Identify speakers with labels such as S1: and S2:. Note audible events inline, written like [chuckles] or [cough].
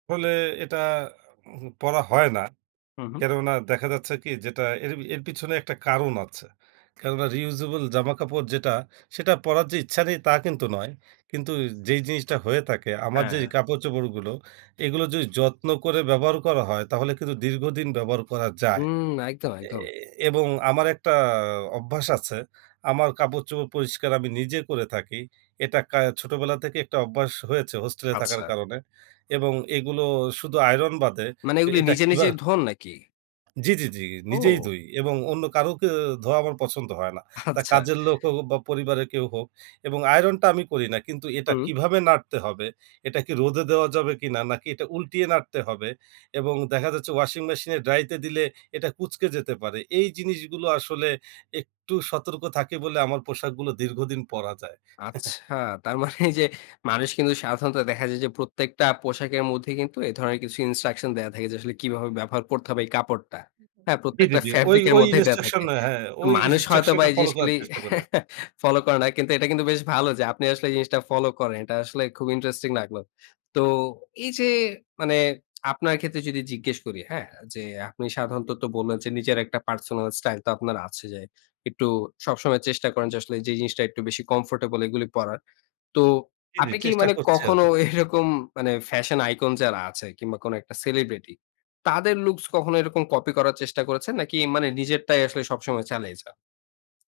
S1: ফলে এটা [clears throat] পরা হয় না
S2: হুম, হুম।
S1: কেননা দেখা যাচ্ছে কি যেটা এর এর পিছনে একটা কারণ আছে কেননা Reusable জামাকাপড় যেটা সেটা পরার যে ইচ্ছা নেই তা কিন্তু নয় কিন্তু যেই জিনিসটা হয়ে থাকে আমার যেই
S2: হ্যাঁ।
S1: কাপড় চোপড়গুলো এগুলো যদি যত্ন করে ব্যবহার করা হয় তাহলে কিন্তু দীর্ঘদিন ব্যবহার করা যায়
S2: হুম, একদম,
S1: এ
S2: একদম।
S1: এবং আমার একটা অভ্যাস আছে আমার কাপড় চোপড় পরিষ্কার আমি নিজে করে থাকি এটা কা ছোটোবেলা থেকেই একটা অভ্যাস হয়েছে হোস্টেলে থাকার
S2: আচ্ছা।
S1: কারণে এবং এগুলো শুধু আইরন বাদে
S2: মানে এগুলি
S1: এটা
S2: নিজে নিজে
S1: কিভাবে?
S2: ধোন নাকি?
S1: জি, জি, জি, নিজেই
S2: ও।
S1: ধুই এবং অন্য কারোকে ধোয়া আমার পছন্দ হয় না। তা
S2: আচ্ছা।
S1: কাজের লোক হোক বা পরিবারের কেউ হোক এবং আইরনটা আমি করি না। কিন্তু এটা
S2: হুম।
S1: কিভাবে নাড়তে হবে? এটা কি রোদে দেওয়া যাবে কিনা নাকি এটা উল্টিয়ে নাড়তে হবে এবং দেখা যাচ্ছে ওয়াশিং মেশিন এ ড্রাইতে দিলে এটা কুঁচকে যেতে পারে। এই জিনিসগুলো আসলে একটু সতর্ক থাকি বলে আমার পোশাকগুলো দীর্ঘদিন পড়া যায়। [chuckles]
S2: আচ্ছা তার এই মানে যে মানুষ কিন্তু সাধারণত দেখা যায় যে প্রত্যেকটা পোশাকের মধ্যে কিন্তু এ ধরনের কিছু Instruction ন দেয়া থাকে। যে আসলে কিভাবে ব্যবহার করতে হবে এই কাপড়টা। হ্যাঁ
S1: জি, জি,
S2: প্রত্যেকটা
S1: জি, ওই
S2: ফেব্রিক এর
S1: ওই
S2: মধ্যেই দেয়া
S1: ইন্সট্রাকশন
S2: থাকে।
S1: হ্যাঁ ওই
S2: মানুষ হয়তো বা
S1: ইন্সট্রাকশনটা
S2: এই
S1: ফলো করার
S2: জিনিসগুলি
S1: চেষ্টা করে।
S2: ফলো করে না কিন্তু এটা কিন্তু বেশ ভালো যে আপনি আসলে এই জিনিসটা ফলো করেন এটা আসলে খুব Interesting লাগলো। তো এই যে মানে আপনার ক্ষেত্রে যদি জিজ্ঞেস করি, হ্যাঁ যে আপনি সাধারণত বললেন যে নিজের একটা পার্সোনাল স্টাইল তো আপনার আছে যাই। একটু সবসময় চেষ্টা করেন যে আসলে যে জিনিসটা একটু বেশি কমফোর্টেবল এগুলি পড়ার। তো
S1: জি, জি,
S2: আপনি কি
S1: চেষ্টা
S2: মানে
S1: করছি
S2: কখনো
S1: আরকি।
S2: এরকম মানে ফ্যাশন আইকন যারা আছে কিংবা কোন একটা সেলিব্রিটি তাদের লুকস কখনো এরকম কপি করার চেষ্টা করেছেন নাকি মানে নিজেরটাই আসলে সবসময় চালিয়ে যান?